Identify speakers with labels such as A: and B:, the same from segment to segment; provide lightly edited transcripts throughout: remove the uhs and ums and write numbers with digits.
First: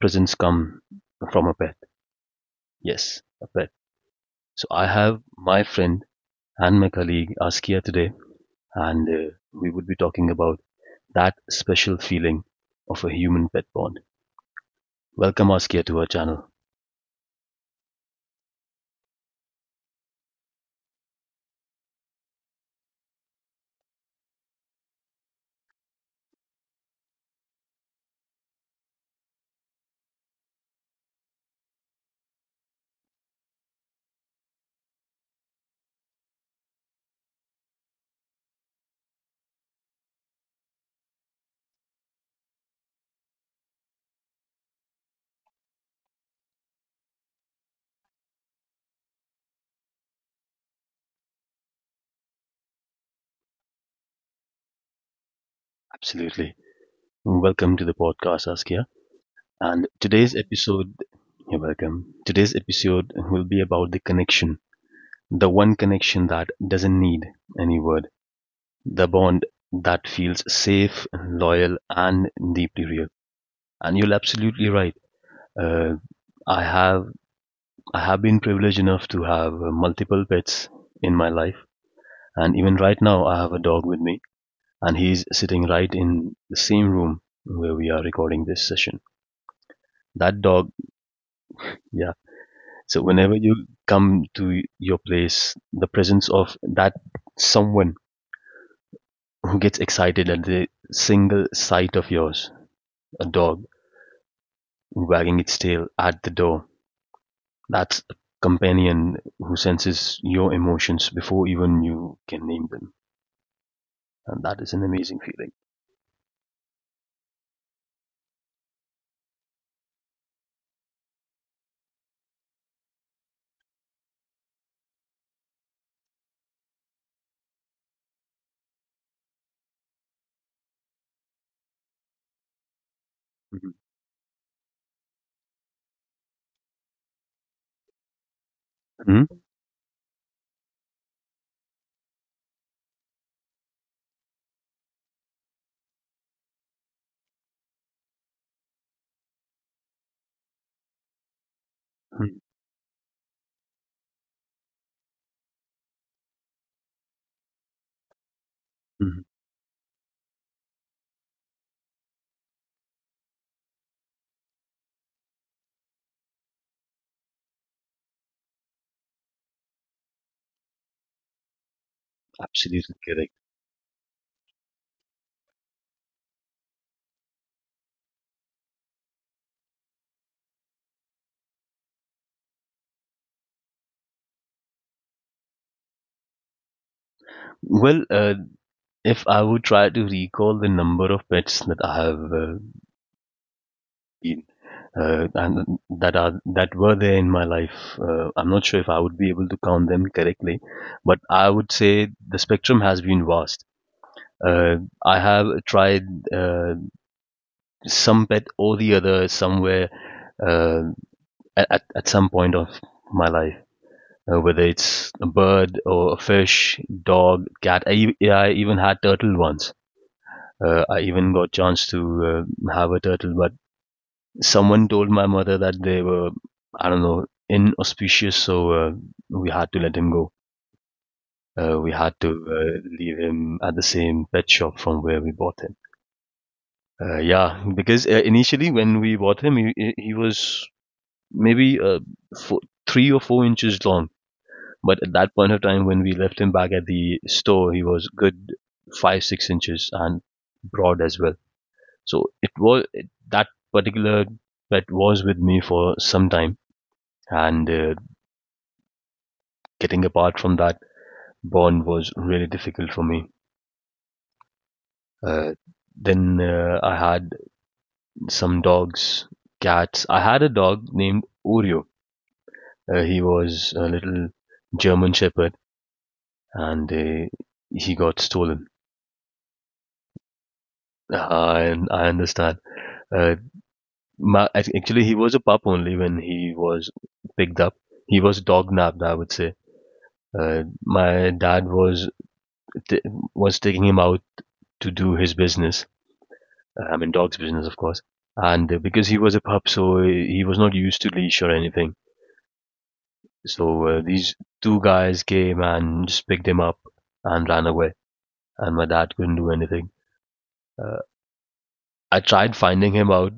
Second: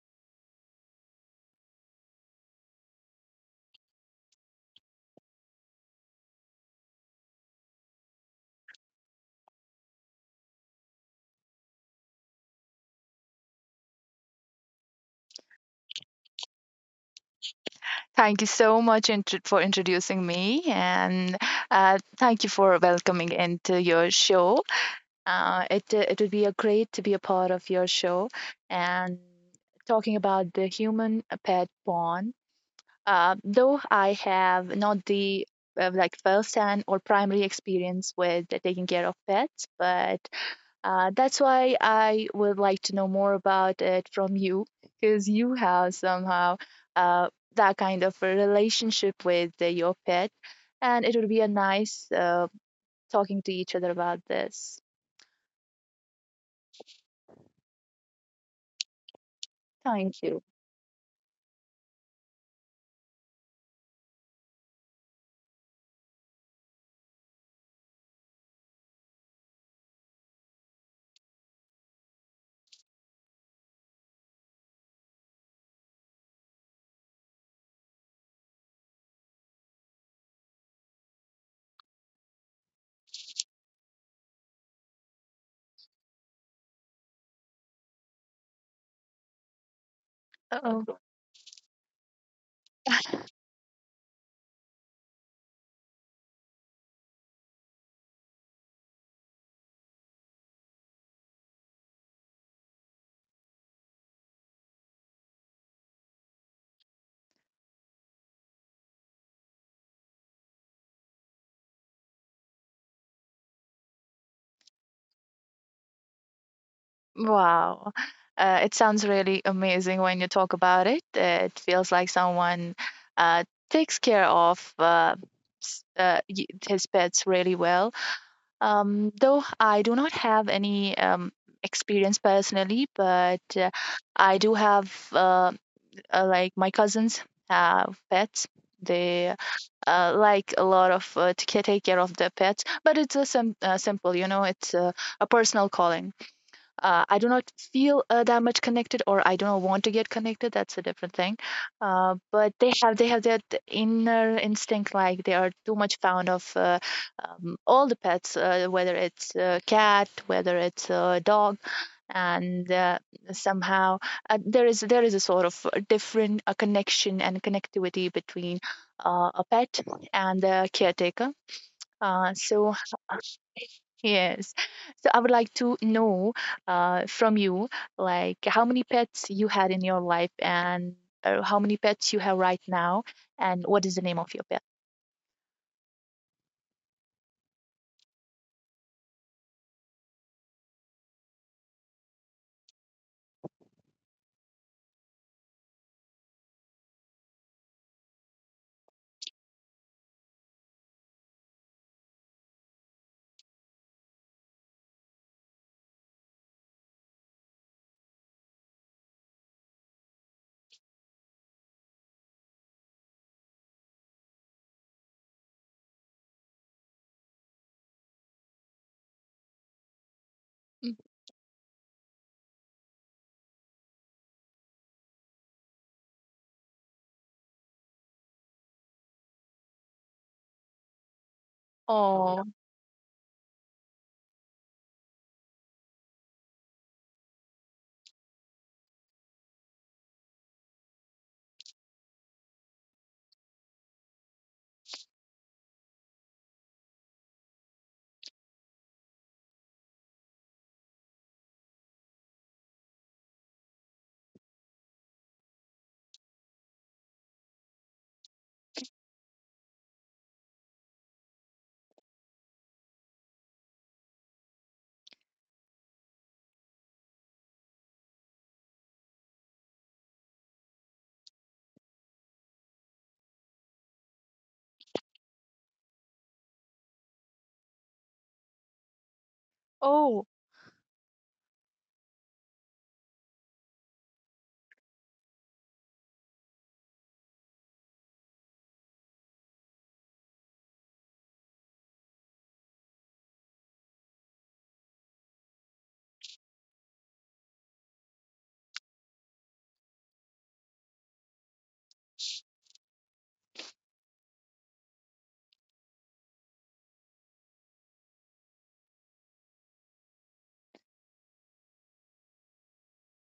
A: presence comes from a pet. Yes, a pet. So I have my friend and my colleague Askia today, and we would be talking about that special feeling of a human pet bond. Welcome, Askia, to our channel.
B: Thank you so much for introducing me, and thank you for welcoming into your show. It would be a great to be a part of your show, and talking about the human pet bond. Though I have not the like first-hand or primary experience with taking care of pets, but that's why I would like to know more about it from you, because you have somehow uh, that kind of a relationship with your pet, and it would be a nice talking to each other about this.
A: Absolutely. Welcome to the podcast, Askia. And
B: Thank
A: today's
B: you.
A: episode, You're welcome. Today's episode will be about the connection, the one connection that doesn't need any word, the bond that feels safe, loyal, and deeply real. And you're absolutely right. Uh, I have I have been privileged enough to have multiple pets in my life, and even right now, I have a dog with me, and he's sitting right in the same room where we are recording this session. That dog.
B: Oh,
A: Yeah. So whenever you come to your place, the presence of that someone who gets excited at the single sight of yours, a dog wagging its tail at the door, that's a companion who senses your emotions before even you can name them. And that is an amazing feeling.
B: wow. It sounds really amazing when you talk about it. It feels like someone uh, takes care of his pets really well. Though I do not have any experience personally, but
A: Mhm.
B: I do have like my cousins have pets. They
A: Mhm.
B: like a lot of to take care of their pets, but it's simple, you know, it's a personal calling. I do not feel that much connected, or I don't want to get connected. That's a different thing.
A: Mhm.
B: But they have that inner instinct, like they are too much fond of all the pets, whether
A: Mhm.
B: it's a cat, whether it's a dog, and somehow there is a sort of a different a connection and connectivity between a pet and the caretaker. So,
A: Absolutely correct.
B: yes. So I would like to know from you, like how many pets you had in your life and how many pets you have right now, and what is the name of your pet?
A: Well, if I would try to recall the number of pets that I have been and that were there in my life, I'm not sure if I would be able to count them correctly, but I would say the spectrum has been vast. Uh, I have tried uh, some pet or the other somewhere uh, at some point of my life. Whether it's a bird or a fish, dog, cat. Yeah, I even had turtle once.
B: Mm.
A: I even got chance to have a turtle, but someone told my mother that they were, I don't know, inauspicious, so we had to let him go. We had to
B: Oh,
A: leave him at the same pet shop from where we bought him. Yeah, because initially when we bought him, he was maybe four, 3 or 4 inches long. But at that point of time, when we left him back at the store, he was good 5-6 inches and broad as well. So that particular pet was with me for some time, and getting apart from that bond was really difficult for me. Uh, then I had some dogs, cats. I had a dog named Oreo. He was a little German Shepherd, and he got stolen.
B: oh,
A: I understand. Uh, actually, he was a pup only when he was picked up. He was dog napped, I would say. My dad t- was taking him out to do his business. I mean, dog's business, of course. And because he was a pup, so he was not used to leash or anything. So these two guys came and just picked him up and ran away. And my dad couldn't do anything. Uh, I tried finding him out.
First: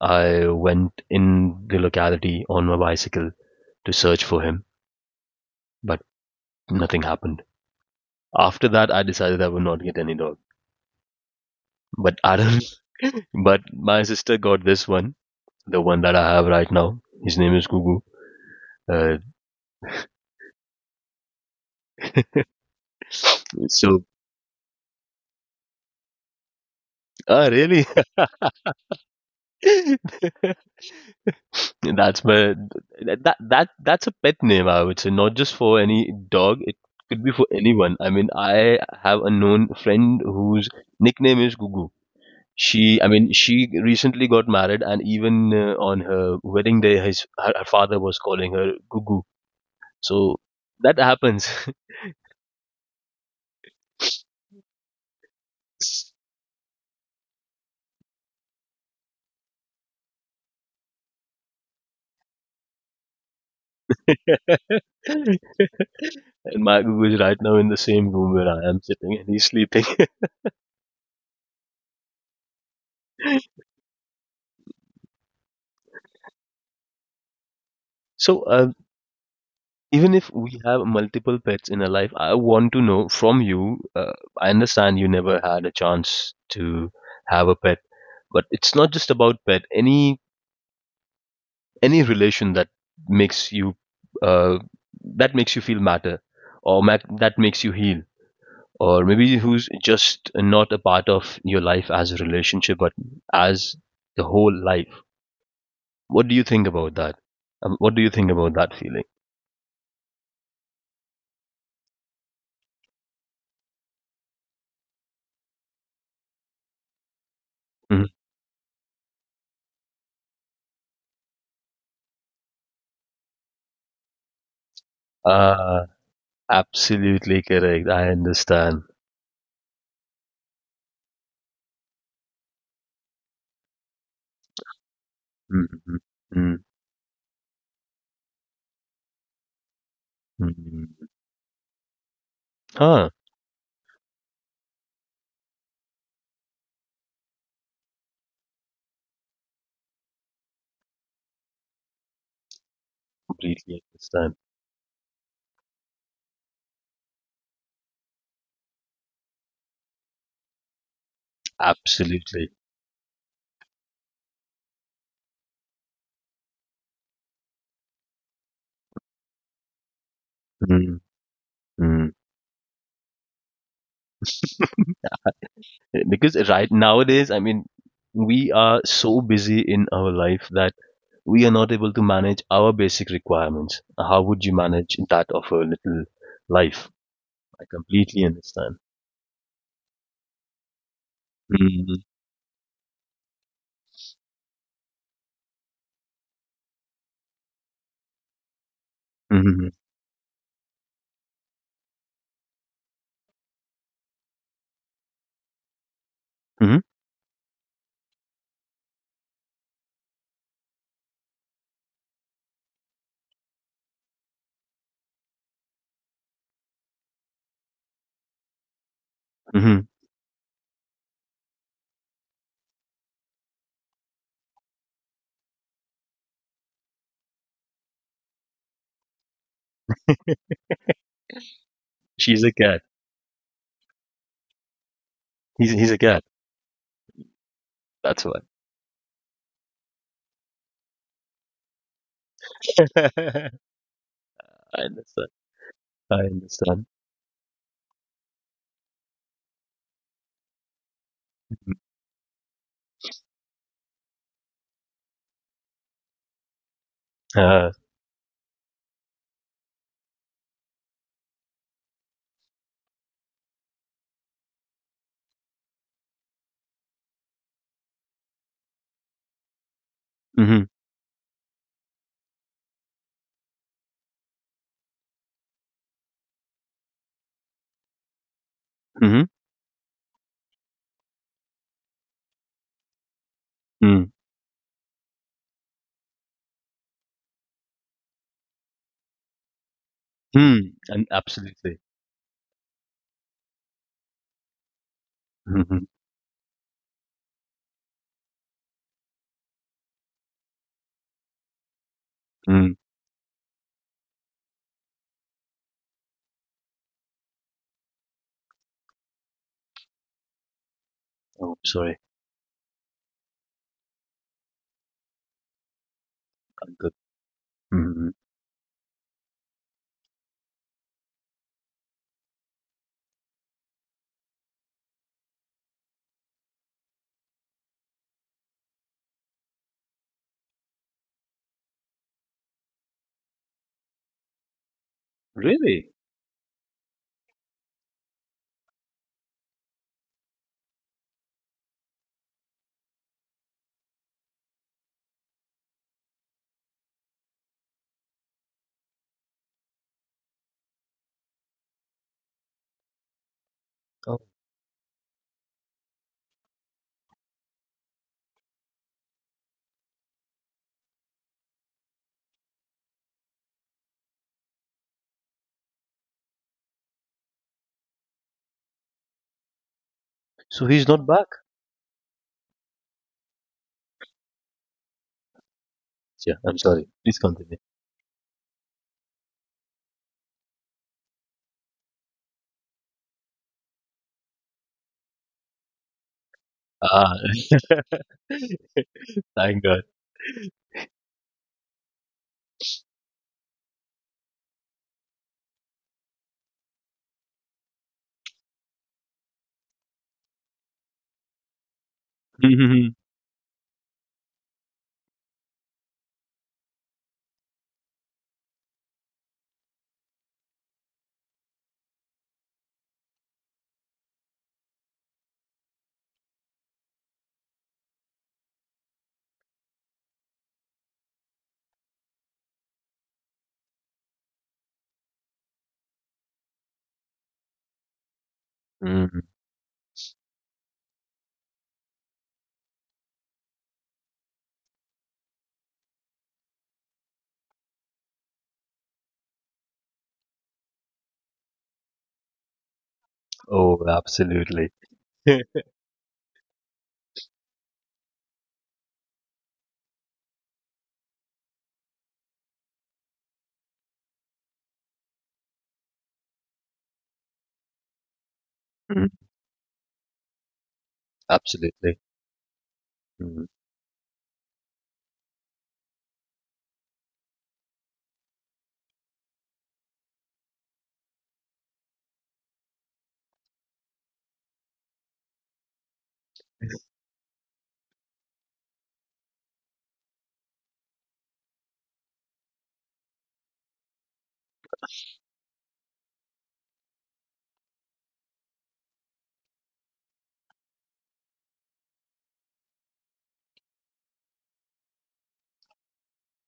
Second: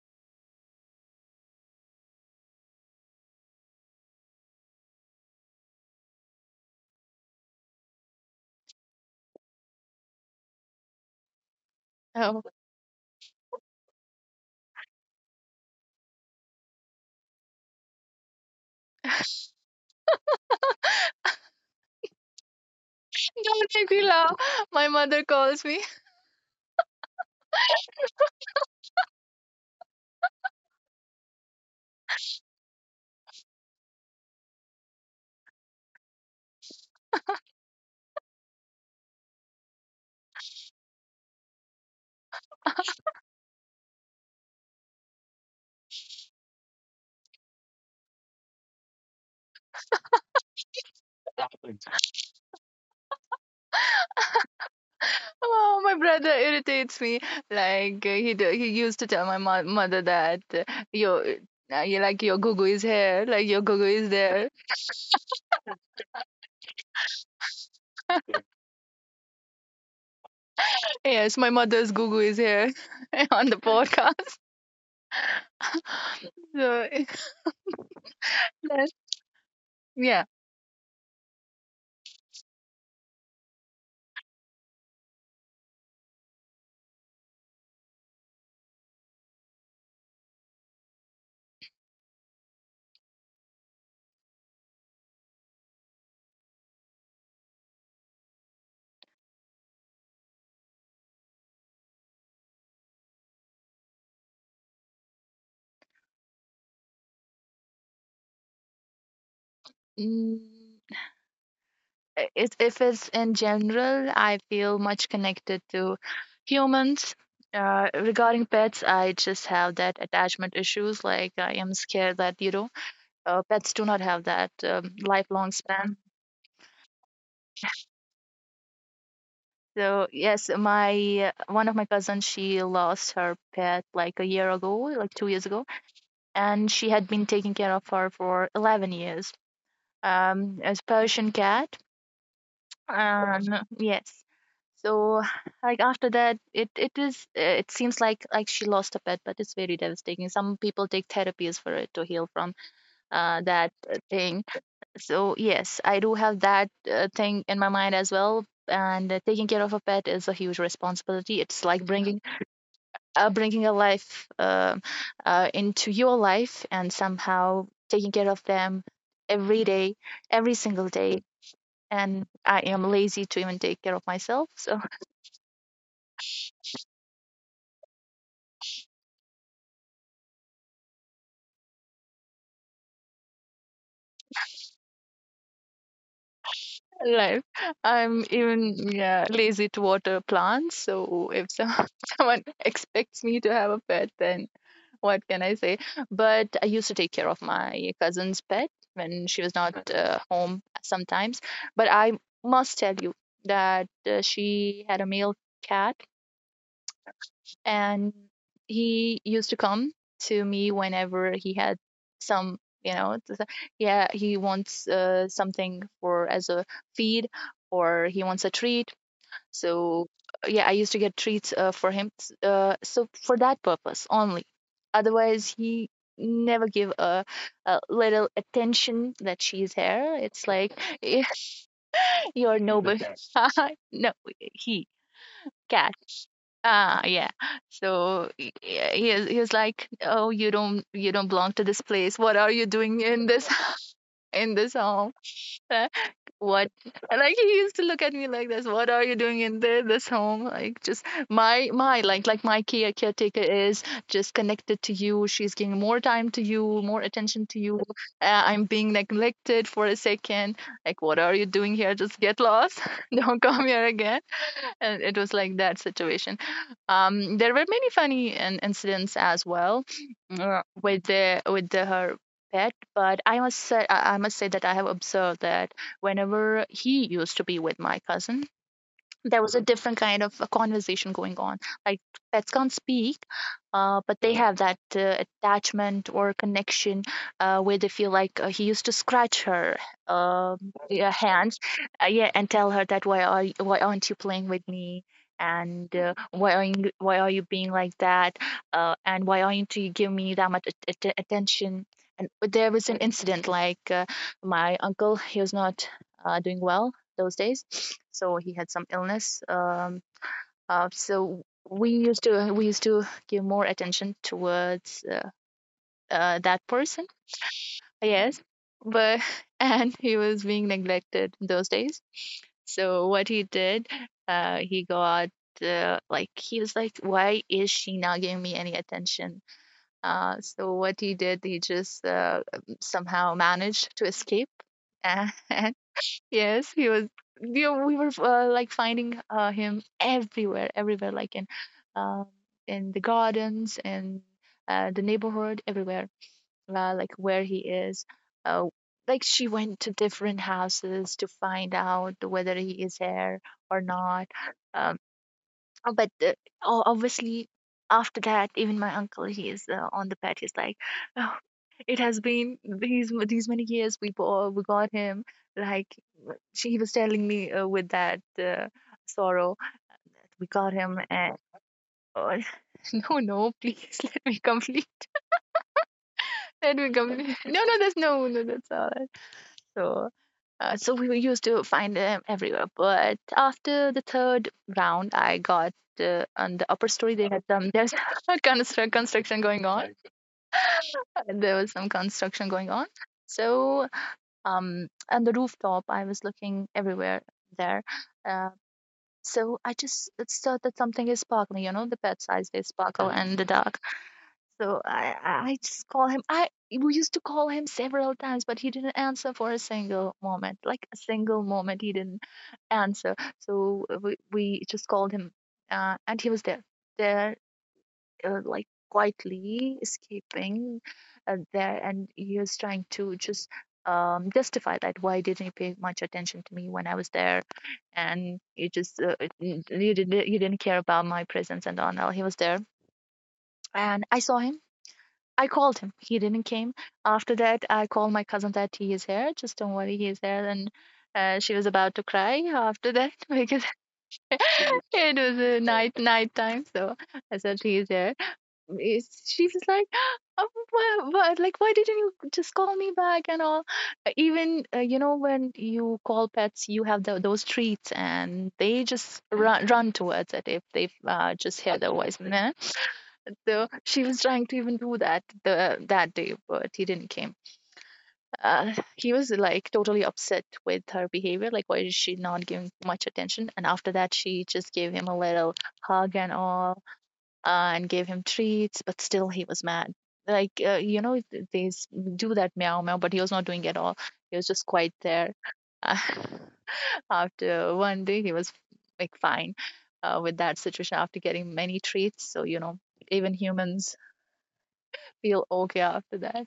A: I went in the locality on my bicycle to search for him but nothing happened. After that, I decided I would not get any dog. But I
B: oh.
A: don't. But my sister got this one, the one that I have right now. His name is Gugu. Uh,
B: Don't make
A: so,
B: me laugh. My mother calls me.
A: ah, really? that's my that that that's a pet name. I would say not just for any dog. It could be for anyone. I mean, I have a known friend whose nickname is Gugu. She, I mean, she recently got married, and even on her wedding day, her father was calling her Gugu. So that happens.
B: Oh, my brother irritates me. Like he used to tell my mo mother that your you like your Gugu is here, like your Gugu is there.
A: And my Magu is right now in the same room where I am sitting and he's sleeping.
B: Yes, my mother's Gugu is here on the podcast.
A: So,
B: So,
A: even
B: yeah.
A: if we have multiple pets in our life, I want to know from you. I understand you never had a chance to have a pet, but it's not just about pet. Any relation makes you uh, that makes you feel matter or that makes you heal. Or maybe who's just not a part of your life as a relationship, but as the whole life. What do you think about that? What do you think about that feeling?
B: Mm, if it's in general, I feel much connected to humans.
A: Mhm.
B: Regarding pets, I just have that attachment issues. Like I am scared that, pets do not have that lifelong
A: Ah,
B: span.
A: absolutely correct. I understand.
B: So yes, my one of my cousins, she lost her pet like a year ago, like 2 years ago,
A: Mm-hmm.
B: and she had been taking care of her for 11 years. As
A: Mm-hmm.
B: Persian cat.
A: Huh,
B: Um, yes. So, like after that, it seems like she lost a pet, but it's very devastating. Some people take therapies for it to heal from that
A: completely understand.
B: thing. So yes, I do have that thing in my mind as well. And taking care of a pet is a huge responsibility. It's like bringing
A: Absolutely.
B: uh, bringing a life into your life and somehow taking care of them every day, every single
A: Mm-hmm.
B: day, and I am lazy to even take care of myself. So,
A: Because right nowadays, I mean, we are so busy in our life that we are not able to manage our basic requirements. How would you manage that of a little life?
B: like
A: I completely
B: I'm
A: understand.
B: even, yeah, lazy to water plants. So if
A: Mm-hmm.
B: someone expects me to have a pet, then what can I say? But I used to take care of my cousin's pet when she was
A: Mm-hmm.
B: not home sometimes. But I must tell you that she had a male cat,
A: Mm-hmm.
B: and he used to come to me whenever he had some, you know it's a- yeah, he wants something for as a feed, or he wants a treat. So yeah, I used to get treats for him, so for that purpose only. Otherwise, he never give a little attention that she's here. It's
A: Mm-hmm.
B: like,
A: She's a
B: you're the
A: cat.
B: noble. No, he,
A: He's
B: cat.
A: a cat.
B: Ah, yeah.
A: That's
B: So
A: why.
B: he was like, "Oh, you don't belong to this place. What are you doing in
A: I
B: this in this home?
A: understand.
B: Uh,
A: I
B: What?"
A: understand.
B: Like he used to look at me like this. What are you doing in this home? Like just my like my caretaker is just connected to you. She's giving more time to you, more attention to
A: Uh,
B: you. I'm being neglected for a second. Like what are you doing here? Just get lost. Don't come here again. And it was like that situation. There were many funny incidents as well,
A: mm-hmm.
B: with the her pet, but I must say that I have observed that whenever he used to be with my cousin,
A: Mm-hmm.
B: there was a different kind of a conversation going on. Like pets can't speak,
A: Mm.
B: but they have that attachment or connection where they feel like he used to scratch her, um
A: Mm. And
B: yeah, hands,
A: absolutely.
B: yeah, and tell her that why aren't you playing with me?
A: Mm-hmm.
B: And why are you being like that? And why aren't you giving me that much attention? And there
A: Mm.
B: was an incident like my uncle, he was not doing well those days. So he had some illness. So
A: Oh,
B: we
A: sorry.
B: used to we used to give more attention towards that
A: I'm good.
B: person.
A: Mm-hmm.
B: Yes, but and he was being neglected those days. So what he did, he got like he was like, why is she not giving me any attention? So what he did, he just somehow managed to escape. And
A: Really?
B: yes, he was. We were like finding him everywhere, everywhere, like um, in the gardens and the neighborhood, everywhere, like where he is. Uh, like she went to different houses to find out whether he is there or
A: Oh,
B: not. Um. But obviously, after that, even my uncle, he is on the bed. He's like, oh, it has been these many years. We got him. Like w- she he was telling me with that sorrow, we
A: so
B: got
A: he's
B: him.
A: not back.
B: And oh, no, no, please, let me complete.
A: Yeah, I'm
B: Let
A: sorry.
B: me
A: Please
B: complete.
A: continue.
B: No, no, there's no, no, that's all. Right. So, we were used to find them everywhere. But after the third round, I got on the upper story.
A: Ah,
B: They had some there's a construction
A: thank
B: going
A: God.
B: on. Yeah, there was some construction going on. So, on the rooftop, I was looking everywhere there. Uh, so I just thought that something is sparkling. You know, the pet eyes they sparkle and the dark. So I just call him. I We used to call him several times, but he didn't answer for a single moment. Like a single moment, he didn't answer. So we just called him, and he was there, there, like quietly escaping, there, and he was trying to just justify that why didn't he pay much attention to me when I was there, and he just
A: Mm.
B: you didn't care about my presence and all. Now he was there, and I called him. He didn't came. After that, I called my cousin that he is here. Just don't worry, he is there. And she was about to cry after that because
A: Oh, absolutely.
B: it was a night time. So I said he is there. She was like, "Oh, why, like why didn't you just call me back and all? Even, you know, when you call pets, you have those treats, and they
A: Mm,
B: just run towards it if they just hear the
A: absolutely.
B: voice.
A: Mm.
B: So she was trying to even do that the that day, but he didn't came. He was like totally upset with her behavior, like why is she not giving much attention? And after that, she just gave him a little hug and all, and gave him treats, but still he was mad. Like you know, they do that meow meow, but he was not doing at all. He was just quite there. Uh, After one day, he was like fine with that situation after getting many treats. So you know, even humans feel okay after that.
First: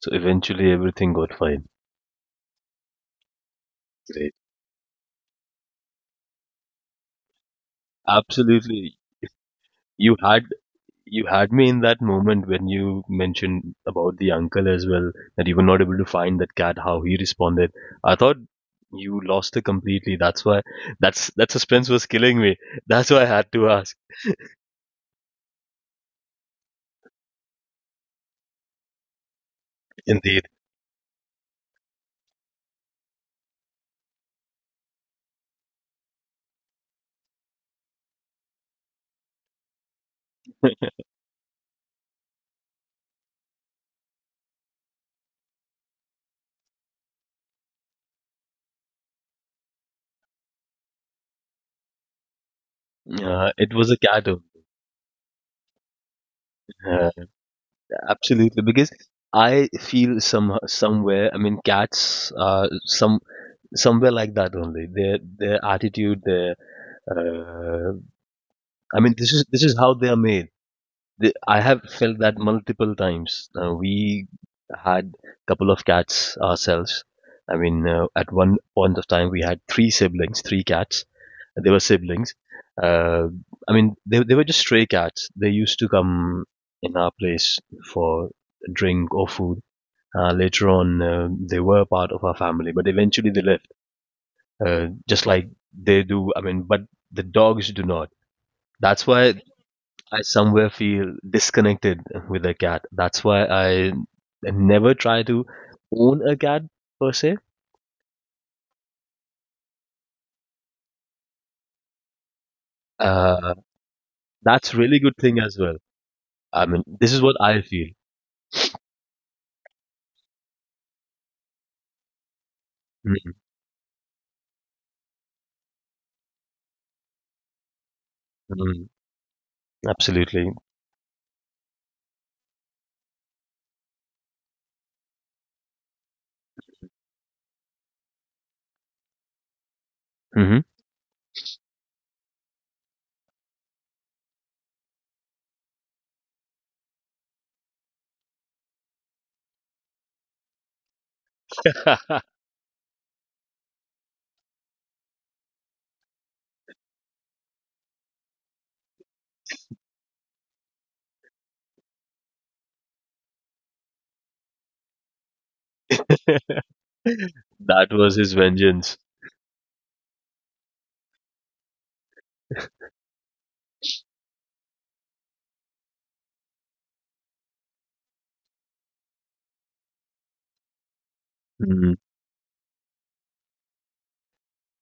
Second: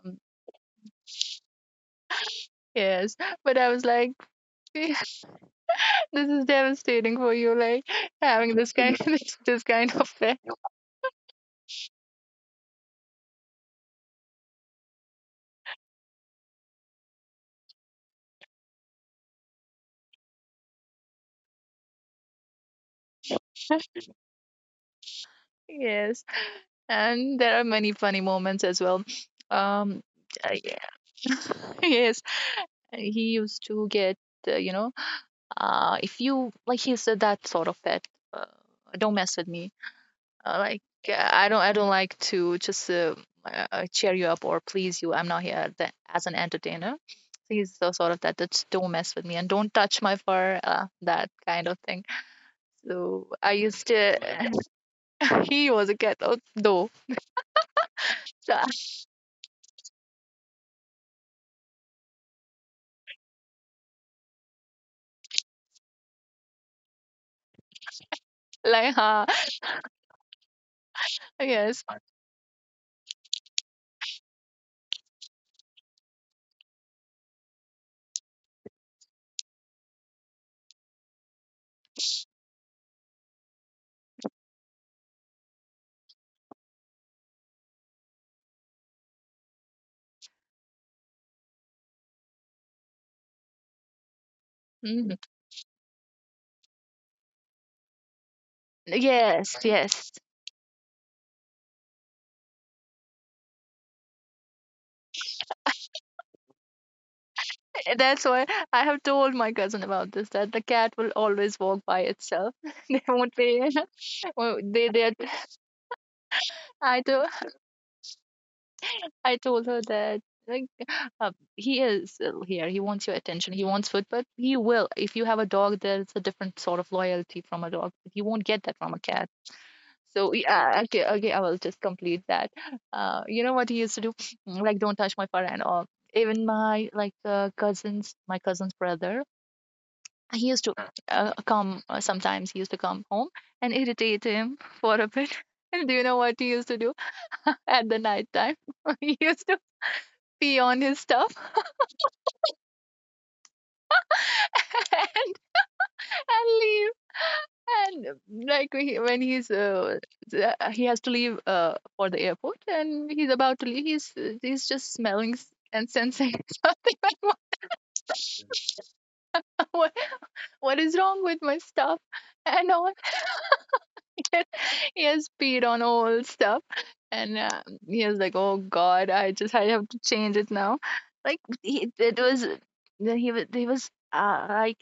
A: So
B: Um,
A: eventually everything got fine.
B: yes, but I was like,
A: Great.
B: this is devastating for you, like having this kind
A: Absolutely.
B: this kind of
A: You
B: thing.
A: had you had me in that moment when you mentioned about the uncle as well, that you were not able to find that cat, how he responded. I thought you lost it completely. That's why that suspense was killing me. That's why I had to ask.
B: Yes, and there are many funny moments as well. Um,
A: Indeed.
B: yeah. Yes, he used to get, you know, if you like, he's said that sort of pet. Uh, don't mess with me. Like I don't like to just cheer you up or please you. I'm not here that, as an entertainer. So he's so sort of that. That's, don't mess with me and don't touch my fur. That kind of thing. So I
A: It
B: used
A: was a
B: to.
A: cat owner.
B: He was a cat out though.
A: Uh,
B: So,
A: Absolutely, because I feel somewhere. I mean, cats are somewhere like that only. Their attitude, their uh,
B: like,
A: I mean,
B: huh?
A: this is how they are made. I have
B: Yes.
A: felt that multiple times. We had a couple of cats ourselves. I mean, at one point of time, we had three siblings, three cats. They were siblings. Uh, I mean, they were just stray cats. They used to come in our place for drink or food. Later on, they were part of our family, but eventually they left
B: Mhm.
A: just like they do. I mean, but the dogs do not. That's why
B: Yes. Yes.
A: I somewhere feel disconnected with a cat. That's why I never try to own a cat per se.
B: That's why I have told my cousin about this. That the cat will always walk by itself. They won't
A: Uh,
B: be. Well,
A: that's really good thing as well. I mean,
B: I
A: this is
B: do.
A: what I feel.
B: I told her that, like, he is ill here. He wants your attention. He wants food, but he will. If you have a dog, there's a different sort of loyalty from a dog. You won't get that
A: Mhm.
B: from a cat. So
A: Absolutely.
B: yeah, okay, okay, I will just complete that. You know what he used to do? Like, don't touch my fur and all. Even my, like, cousins, my cousin's brother, he
A: Hmm.
B: used to come, sometimes. He used to come home and irritate him for a bit. And do you know what he used to do at the night time? He used to pee on his stuff, and leave. And, like, we, when he's, he has to leave, for the airport, and he's about to leave. He's just smelling and sensing something like,
A: That was his vengeance.
B: what what is wrong with my stuff, and all. He has peed on all stuff, and he was like, oh god, I have to change it now. Like, he,
A: Mhm.
B: it was, he was he was like,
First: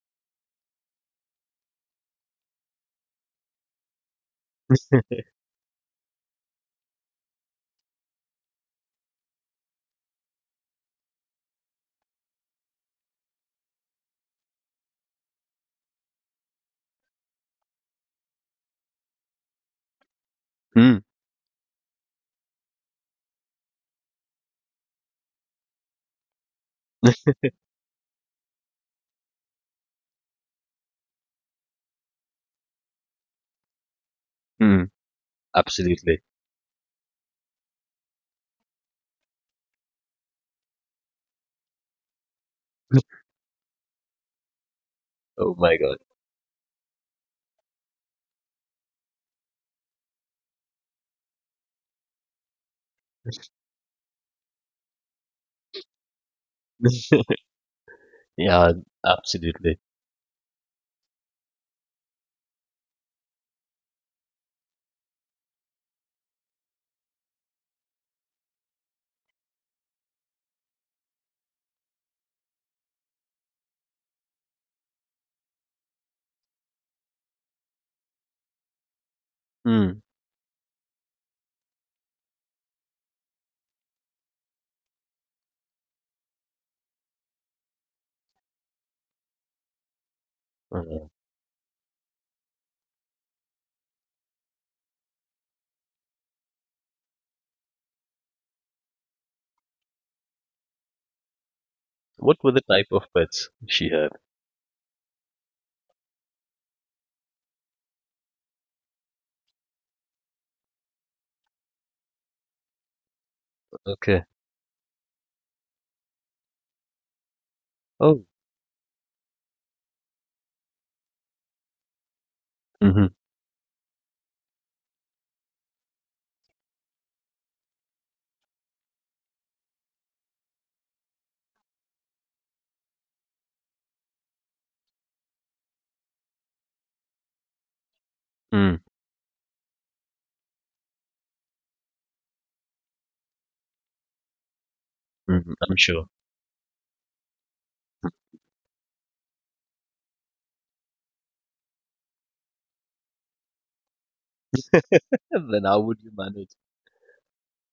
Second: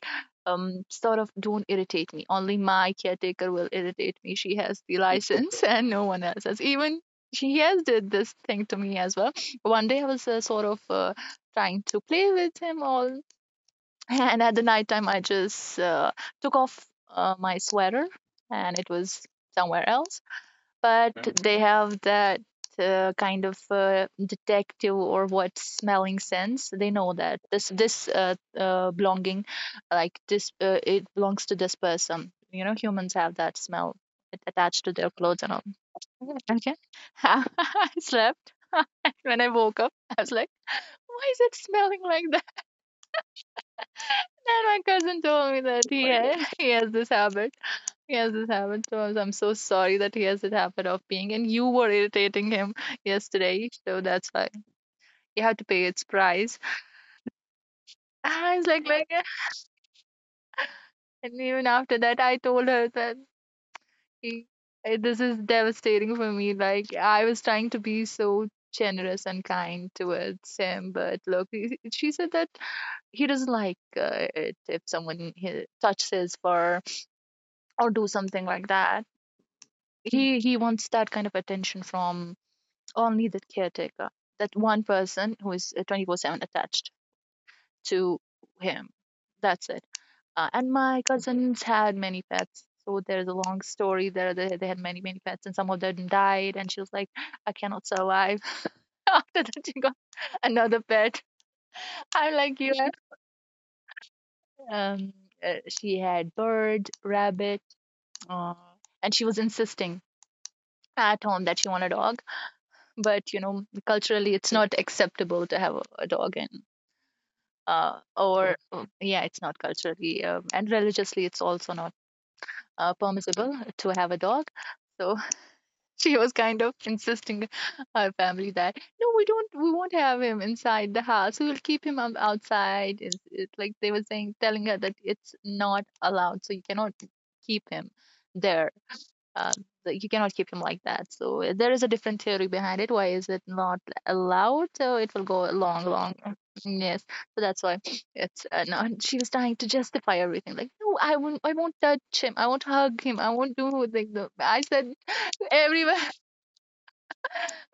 B: sort of, don't irritate me, only my caretaker will irritate me, she has the license, and no one else has even, she has did this thing to me as well. One day, I was, sort of, trying to play with him all. And at the night time, I just, took off, my sweater, and it was somewhere else.
A: Mm.
B: But they have that, kind of, detective or what smelling sense, they know that this belonging, like this, it belongs to this person. You know, humans have that smell attached
A: Mm.
B: to their clothes and all.
A: Absolutely.
B: Okay. I slept. When I woke up, I was like, why is it smelling like? And my cousin told
A: Oh
B: me
A: my
B: that
A: God.
B: he has this habit. He has this habit. So I'm so sorry that he has that habit of being, and you were irritating him yesterday. So that's why you have to pay its price. And I was
A: Yeah,
B: like,
A: absolutely.
B: and even after that, I told her that, he, this is devastating for me. Like, I was trying to be so generous and kind towards him, but look, she said that he doesn't like, it, if someone, he, touches his fur, or do something like that.
A: Mm.
B: He wants that kind of attention from only the caretaker, that one person who is, 24/7 attached to him, that's it. And my
A: Uh,
B: cousins had many pets, so there's a long story there. They had many, many pets, and some of them died, and she was like, I cannot survive. After that, she got another pet. I'm
A: What were
B: like,
A: the
B: you.
A: type of pets she had?
B: Yeah. She had bird, rabbit, uh, and she was insisting at home that she wanted a dog, but you know,
A: Okay.
B: culturally it's, yeah, not acceptable to have a dog, and yeah,
A: Oh.
B: or yeah, it's not culturally, and religiously it's also not
A: Hmm.
B: permissible to have a dog. So, she was kind of insisting our family that, no, we won't have him inside the house, we will keep him outside. It's like they were saying, telling her that it's not allowed, so you cannot keep him there,
A: Mm,
B: uh, you cannot keep him like that. So, there is a different theory behind it, why is it not allowed, so it will go
A: mm, I'm
B: long,
A: sure.
B: long. Mm, yes. So that's why it's, no, and she was trying to justify everything like, no, I won't touch him, I won't hug him, I won't do, like the, I said,
A: And then how
B: everywhere.
A: would you manage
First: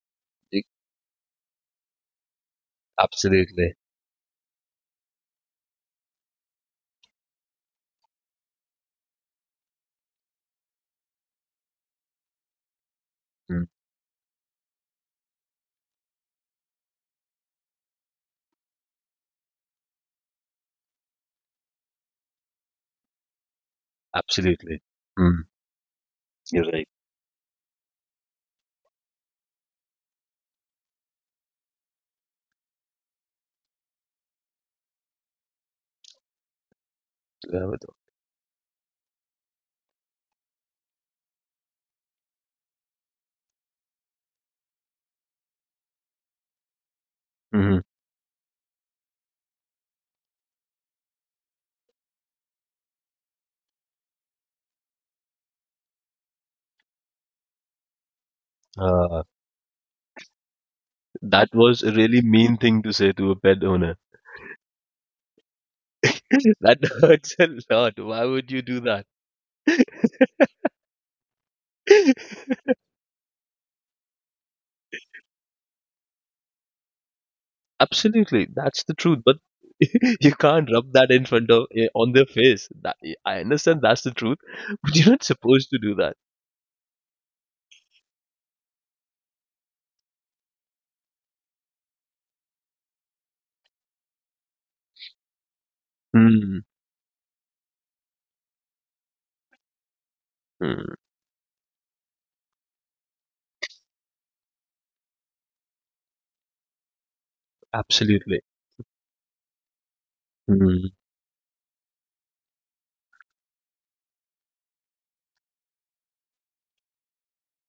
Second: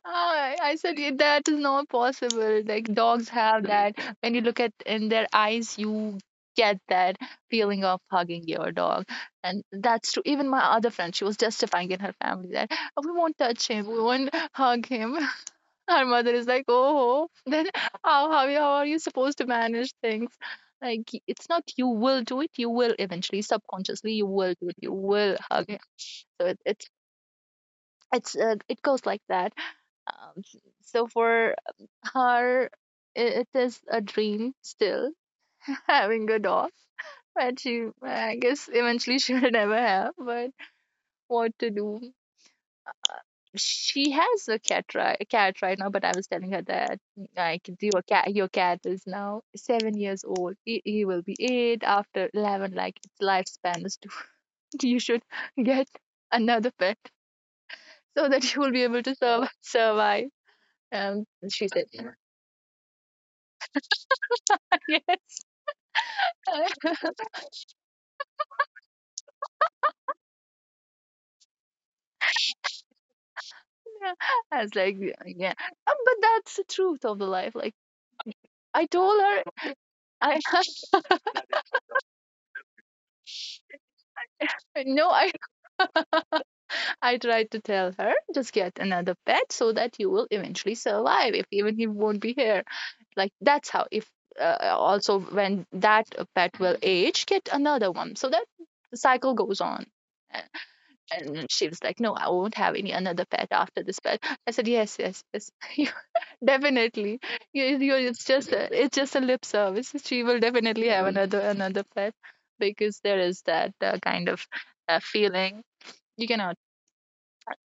B: Ah,
A: it?
B: I said, "Yeah, that is not possible. Like, dogs have
A: Absolutely.
B: that. When you look at in their eyes, you get that feeling of hugging your dog." And that's true. Even my other friend, she was justifying in her family that, "Oh, we won't
A: Mm,
B: touch him, we won't hug him." Her mother is like, oh, then how are you supposed to manage things? Like, it's not, you will do it, you will eventually, subconsciously, you will do it,
A: absolutely.
B: you will
A: Mm,
B: hug him. So, it,
A: you're right.
B: it's it goes like that, um, s- so for her, it is a dream still, having a dog. But she, I guess, eventually she will never have. But what to do? She has a cat, right, cat right now. But I was telling her that, like,
A: Mm-hmm.
B: your cat is now 7 years old. He will be 8 after 11. Like, its lifespan is two. You should get another pet so that you will be able to
A: Uh,
B: survive. Um,
A: that
B: she
A: was
B: said,
A: a really mean thing to say to a pet owner.
B: yes.
A: That hurts a lot. Why would you do that?
B: Yeah, I was like, yeah, yeah. But that's the truth of the life. Like,
A: Absolutely, that's
B: I
A: the truth.
B: told
A: But
B: her,
A: you
B: I,
A: can't rub that in front of on their face. That I understand that's the truth, but you're
B: no,
A: not
B: I,
A: supposed to do that.
B: I tried to tell her, just get another pet so that you will eventually survive. If even he won't be here, like, that's how. If, also when that pet
A: Mm,
B: will age, get another one. So that the cycle goes on. A-
A: mm,
B: And she was like, "No, I won't have any another pet after this pet." I said, "Yes, yes, yes. Definitely. It's
A: absolutely.
B: just a, it's just a lip service. She will definitely have another pet, because there is that, kind of, feeling. You cannot,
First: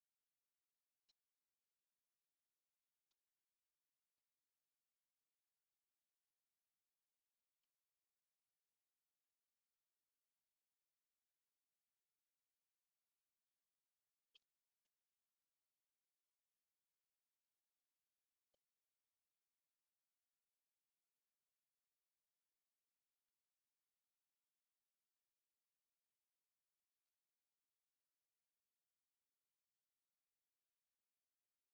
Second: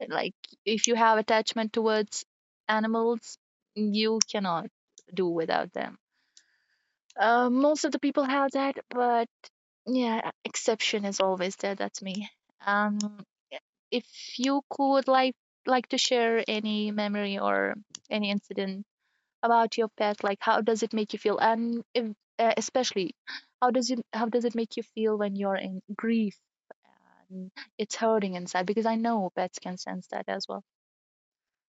B: like, if you have attachment towards animals, you cannot do without them. Most of the people have that, but yeah, exception is always there. That's me. Um, if you could, like, to share any memory or any incident about your pet, like, how does it make you feel, and if, especially, how does it make you feel when you're in grief, and it's hurting inside, because I know pets can sense that as well."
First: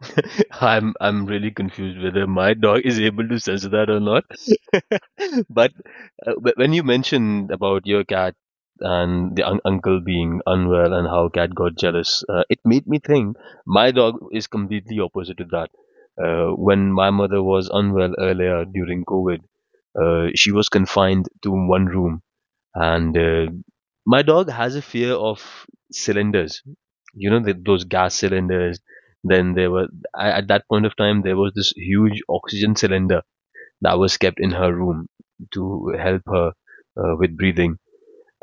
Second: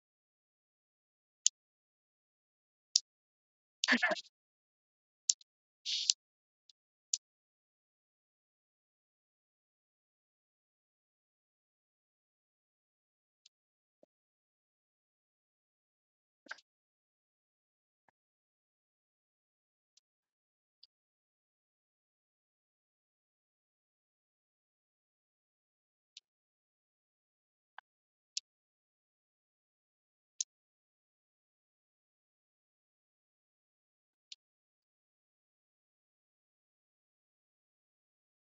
A: I'm really confused whether my dog is able to sense that or not. But when you mentioned about your cat and the uncle being unwell and how cat got jealous, it made me think my dog is completely opposite to that. When my mother was unwell earlier during COVID, she was confined to one room and my dog has a fear of cylinders. You know, th those gas cylinders. Then at that point of time, there was this huge oxygen cylinder that was kept in her room to help her with breathing.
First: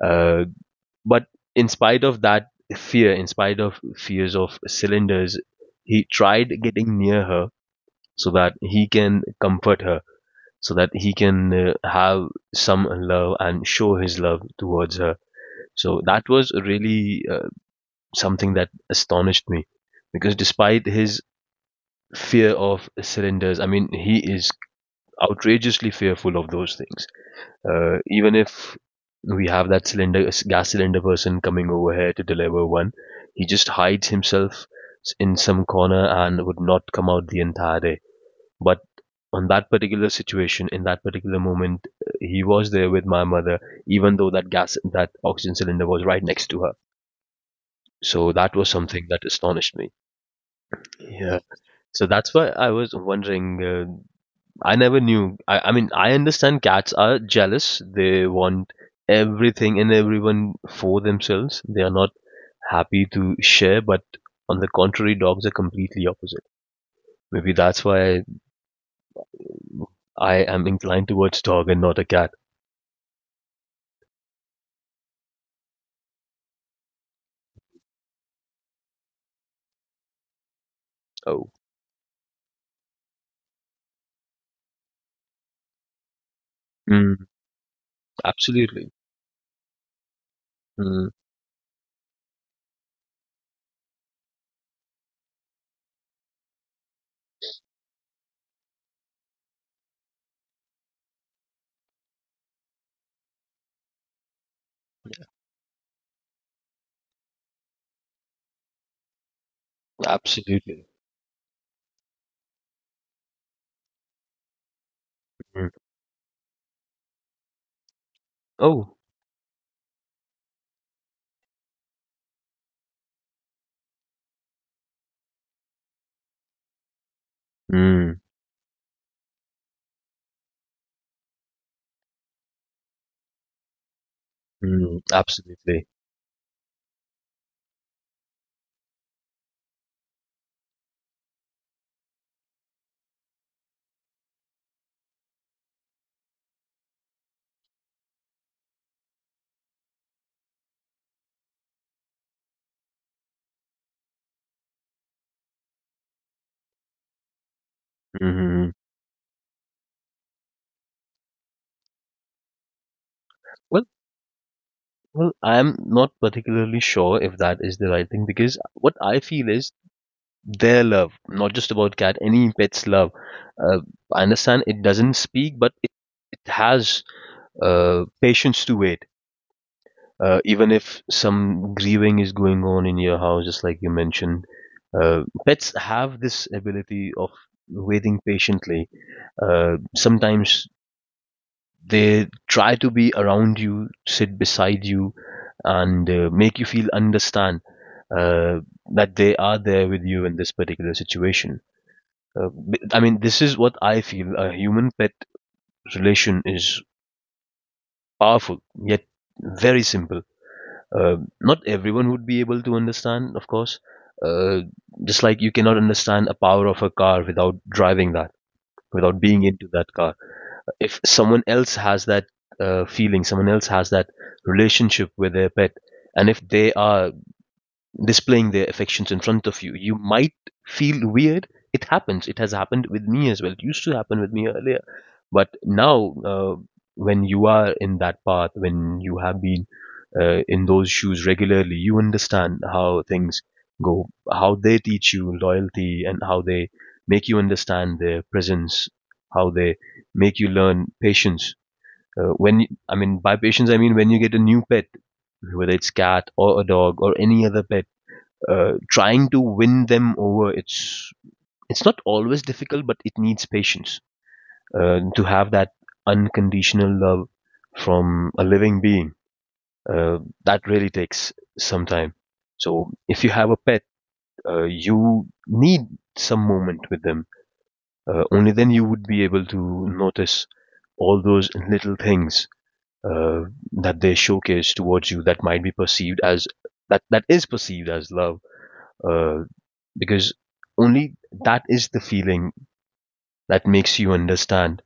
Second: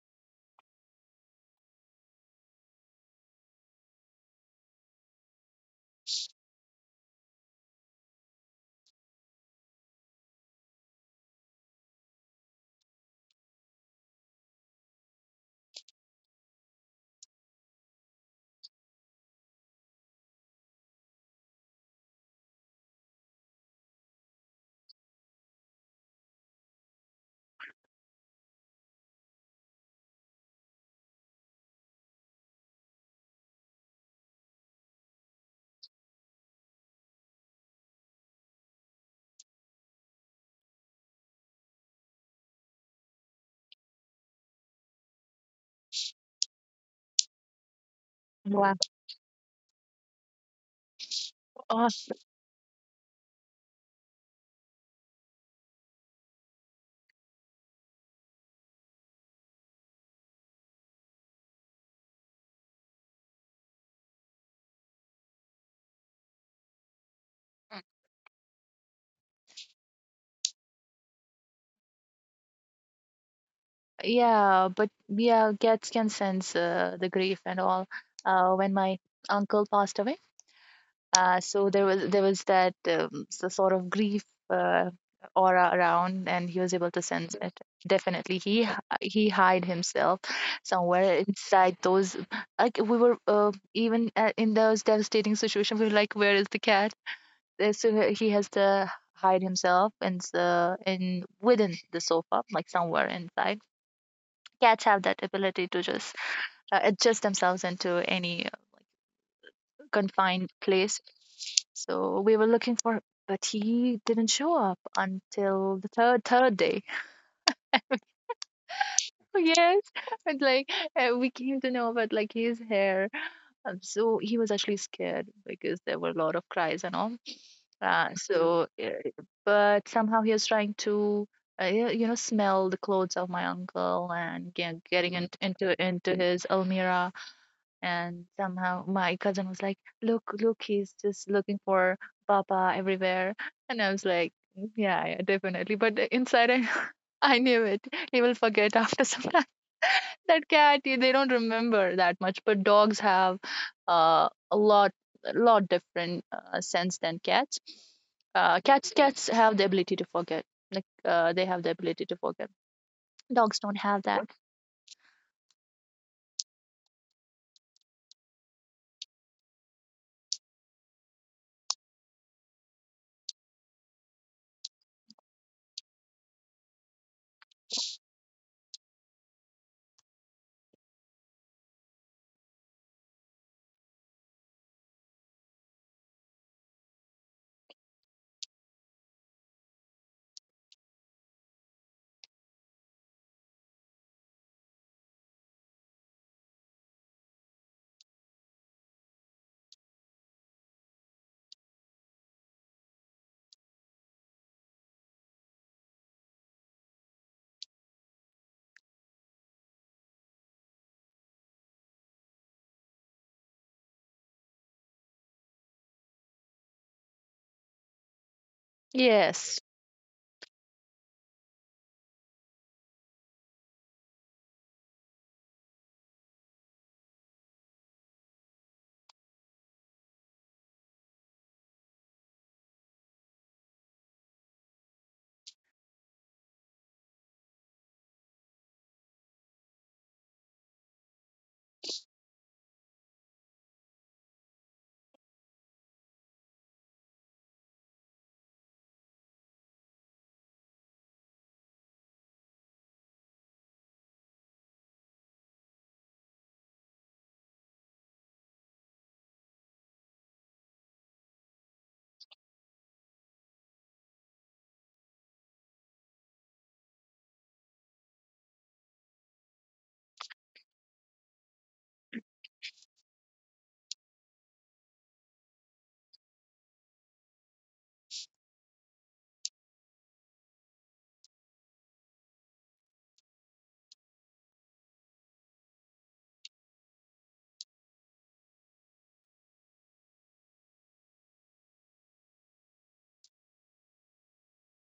A: Uh, but in spite of that fear, in spite of fears of cylinders, he tried getting near her so that he can comfort her, so that he can have some love and show his love towards her. So that was really something that astonished me because despite his fear of cylinders, I mean, he is outrageously fearful of those things. Even if we have that cylinder, gas cylinder person coming over here to deliver one, he just hides himself in some corner and would not come out the entire day. But on that particular situation, in that particular moment, he was there with my mother, even though that oxygen cylinder was right next to her. So that was
B: Wow.
A: something that astonished me. Yeah.
B: Oh,
A: So that's why I was wondering. I never knew. I mean, I understand cats are jealous. They want everything and everyone for themselves. They are not happy to share, but on the contrary, dogs are completely opposite. Maybe that's why I am inclined towards dog and not a cat.
B: yeah, but yeah, cats can sense, the grief and all. When my uncle passed away,
A: Oh,
B: so there was that, so sort of grief, aura around, and he was able to
A: mm,
B: sense it. Definitely,
A: absolutely.
B: he hid himself
A: Mm,
B: somewhere inside those. Like, we were, even, in those devastating situation, we were like, "Where is the cat?" So he has to hide himself and the, in within the sofa, like, somewhere inside. Cats have that ability to just, adjust themselves into any, confined
A: absolutely.
B: place. So we were looking for, but he didn't show up
A: Mm.
B: until the third day.
A: Oh,
B: Yes, and like, we came to know about, like, his hair. So he was actually scared, because there were a lot of cries and all. Uh,
A: mm,
B: so, uh, but somehow he was trying to. You know, smell the clothes of my uncle, and get,
A: mm,
B: getting in, into
A: absolutely.
B: into his almirah. And somehow my cousin was like, "Look, look, he's just looking for Papa everywhere." And I was like, "Mm, yeah, yeah, definitely." But inside, I, I knew it. He will forget after some time. That cat, they don't remember that much, but dogs have, uh, a lot, a lot different, sense than cats. Uh,
A: hmm
B: cats, cats have the ability to forget. Like, they have the ability to forget. Dogs don't
A: Well,
B: have that.
A: Well, I'm not particularly sure if that is the right thing, because what I feel is their love, not just about cat, any pet's love. Uh, I understand it doesn't speak, but it has patience to wait. Even if some grieving is going on in your house, just like you mentioned, pets have this ability of waiting patiently. Sometimes they try to be around you, sit beside you, and make you feel understand uh, that they are there with you in this particular situation. Uh, I mean, this is what I feel. A human pet relation is powerful, yet very simple. Not everyone would be able to understand, of course. Uh, just like you cannot understand a power of a car without driving that, without being
B: Yes.
A: into that car. If someone else has that feeling, someone else has that relationship with their pet, and if they are displaying their affections in front of you, you might feel weird. It happens. It has happened with me as well. It used to happen with me earlier. But now, when you are in that path, when you have been in those shoes regularly, you understand how things go, how they teach you loyalty, and how they make you understand their presence, how they make you learn patience when I mean, by patience I mean when you get a new pet, whether it's cat or a dog or any other pet, trying to win them over, it's not always difficult, but it needs patience to have that unconditional love from a living being. Uh, that really takes some time. So if you have a pet, you need some moment with them. Only then you would be able to notice all those little things uh, that they showcase towards you that might be perceived as that is perceived as love, uh, because only that is the feeling that makes you understand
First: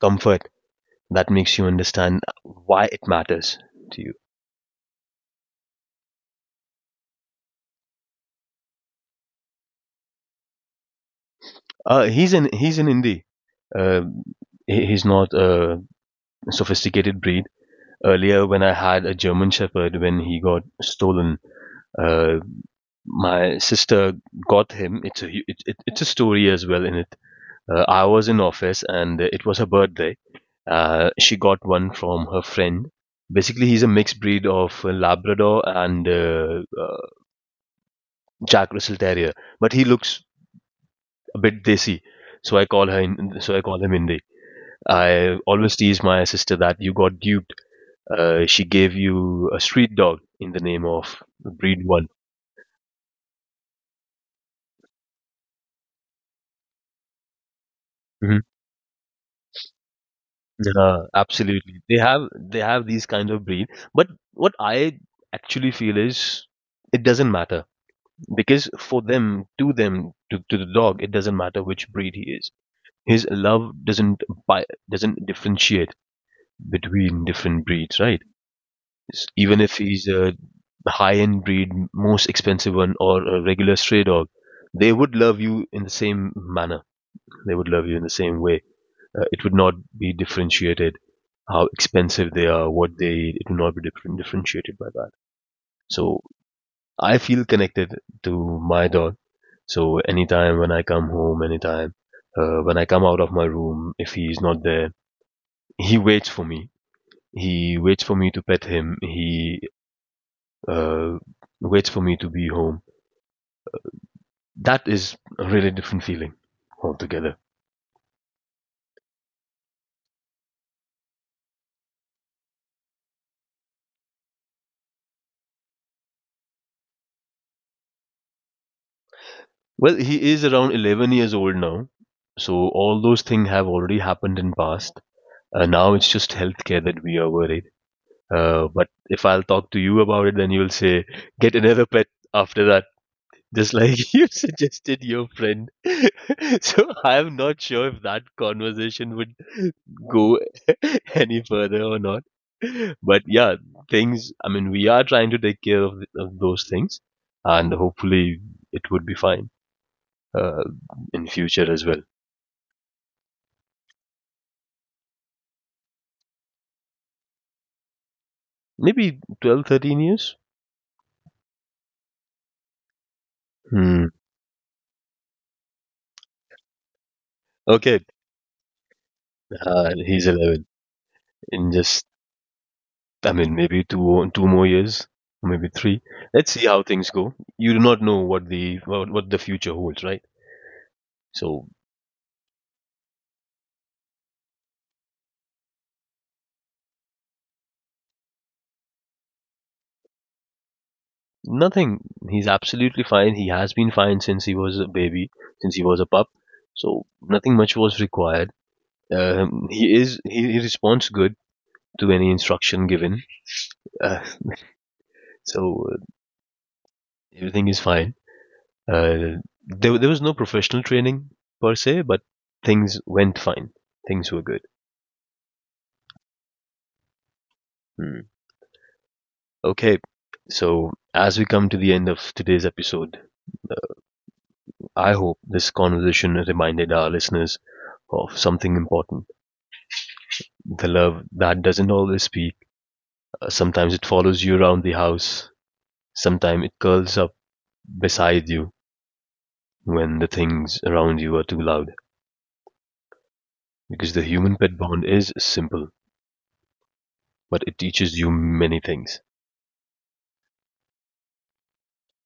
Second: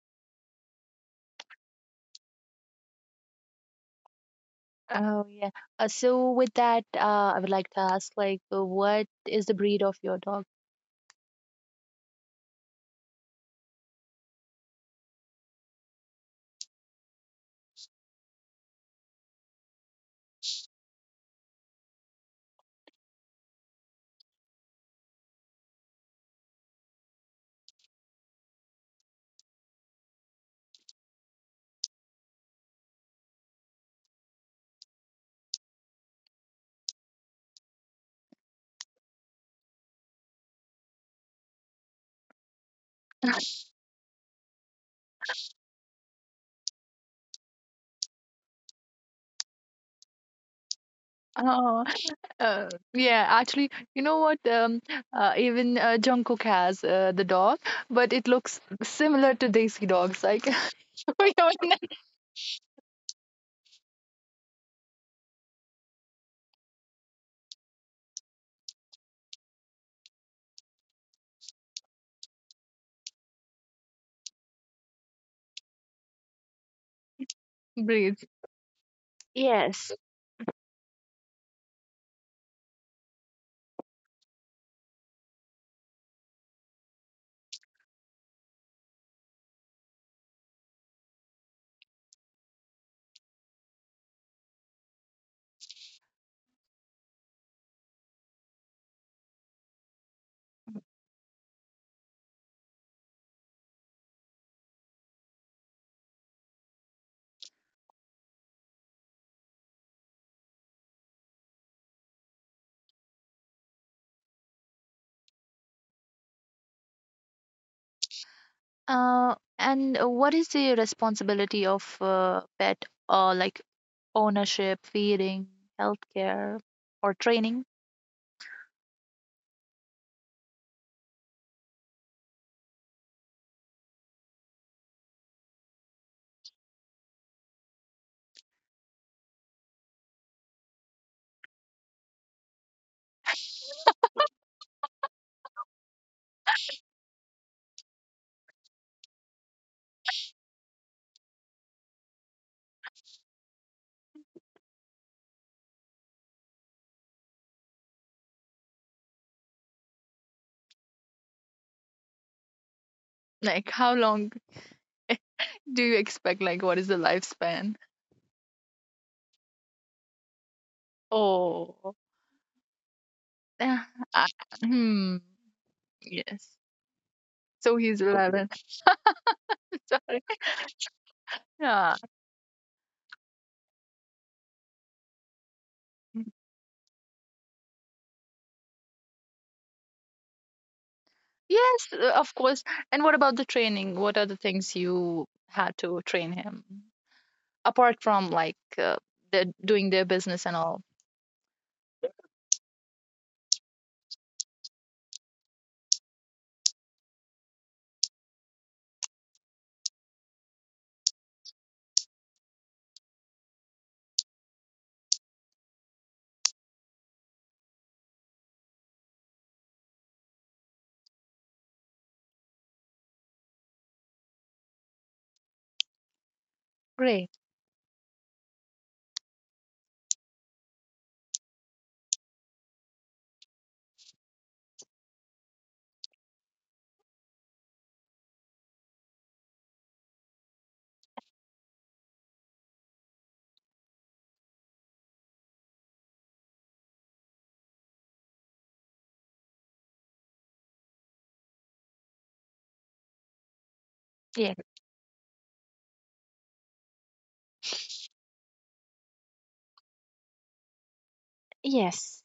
A: comfort, that makes you understand why it matters to you.
B: Oh yeah. So with that, I would like to ask, like, what is the breed of your dog?
A: He's in indie. uh, he's not a sophisticated breed. Earlier, when I had a German Shepherd, when he got stolen, uh, my sister got him. It, it's a story as well in it. I was in office and it was her birthday. She got one from her friend. Basically, he's a mixed breed of Labrador and Jack Russell Terrier, but he looks a bit desi. So I call him Hindi. I always tease my sister that you got duped. She gave you a street dog in the name of
B: Oh,
A: breed one.
B: yeah, actually, you know what? Even, Jungkook has, the dog, but it
A: Mhm.
B: looks similar to Desi dogs, like, we are
A: Absolutely, they have these kind of breed. But what I actually feel is it doesn't matter. Because for them, to the dog, it doesn't matter which breed he is. His love doesn't bi- doesn't differentiate between different
B: in
A: breeds, right?
B: breeds.
A: Even if
B: Yes.
A: he's a high-end breed, most expensive one, or a regular stray dog, they would love you in the same manner. They would love you in the same way. It would not be differentiated how expensive they are, what they eat. It would not be differentiated by that. So I feel connected to my dog. So anytime when I come home, anytime when I come out of my room, if he's not there, he waits for me. He waits for me to pet him. He, uh, waits for me to be home. That is a really different feeling altogether.
B: And What is the responsibility of, pet, like, ownership, feeding, healthcare, or training?
A: Well, he is around 11 years old now, so all those things have already happened in past. Now it's just healthcare that we are worried. But if I'll talk to you about it, then you'll say, get another pet after that. Just like you suggested your friend. So I'm not sure if that conversation would go any further or not. But yeah, things, I mean, we are trying to take care of those things, and hopefully it would be fine uh, in future as well.
B: Like, how long? Do you expect, like, what is the lifespan?
A: Maybe 12, 13 years?
B: Oh, yeah,
A: Hmm.
B: hmm, yes. So he's
A: Okay,
B: 11. Sorry.
A: he's 11. In
B: Yeah.
A: just, I mean, maybe two more years, maybe three. Let's see how things go. You do not know what what the future holds, right? So
B: Yes, of course. And what about the training? What are the things you had to train him apart from, like, the doing their business and all?
A: nothing. He's absolutely fine. He has been fine since he was a baby, since he was a pup. So nothing much was required. He responds good to any instruction given. Uh, so uh, Everything is fine. Uh, there was no professional training per se, but things went fine. Things were good.
B: Great.
A: Hmm. Okay. So as we come to the end of today's episode, I hope this conversation reminded our listeners of something important. The love that doesn't always speak. Sometimes it follows you around the house. Sometimes it curls up beside you when the things around you are too loud. Because the human
B: Yes.
A: pet bond is simple, but it teaches you many things.
B: Yes.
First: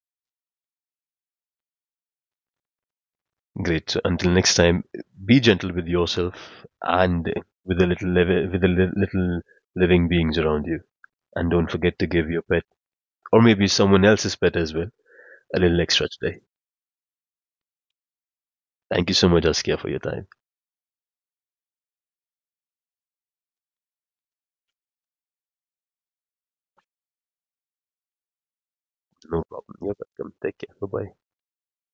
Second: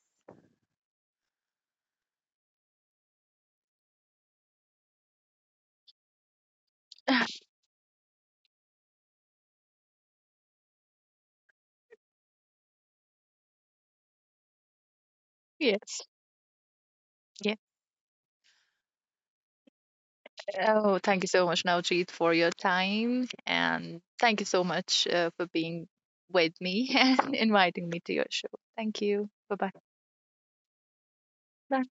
A: Great. So until next time, be gentle with yourself and with the with the little living beings around you. And don't forget to give your pet, or maybe someone else's pet as well, a little
B: Yes.
A: extra today. Thank you so much, Askia, for your time.
B: Oh, thank you so much, Navjeet, for your time. And thank you so much, for being with me, and inviting me to your show. Thank you.
A: No
B: Bye bye.
A: problem. You're welcome. Take care. Bye bye.
B: Bye.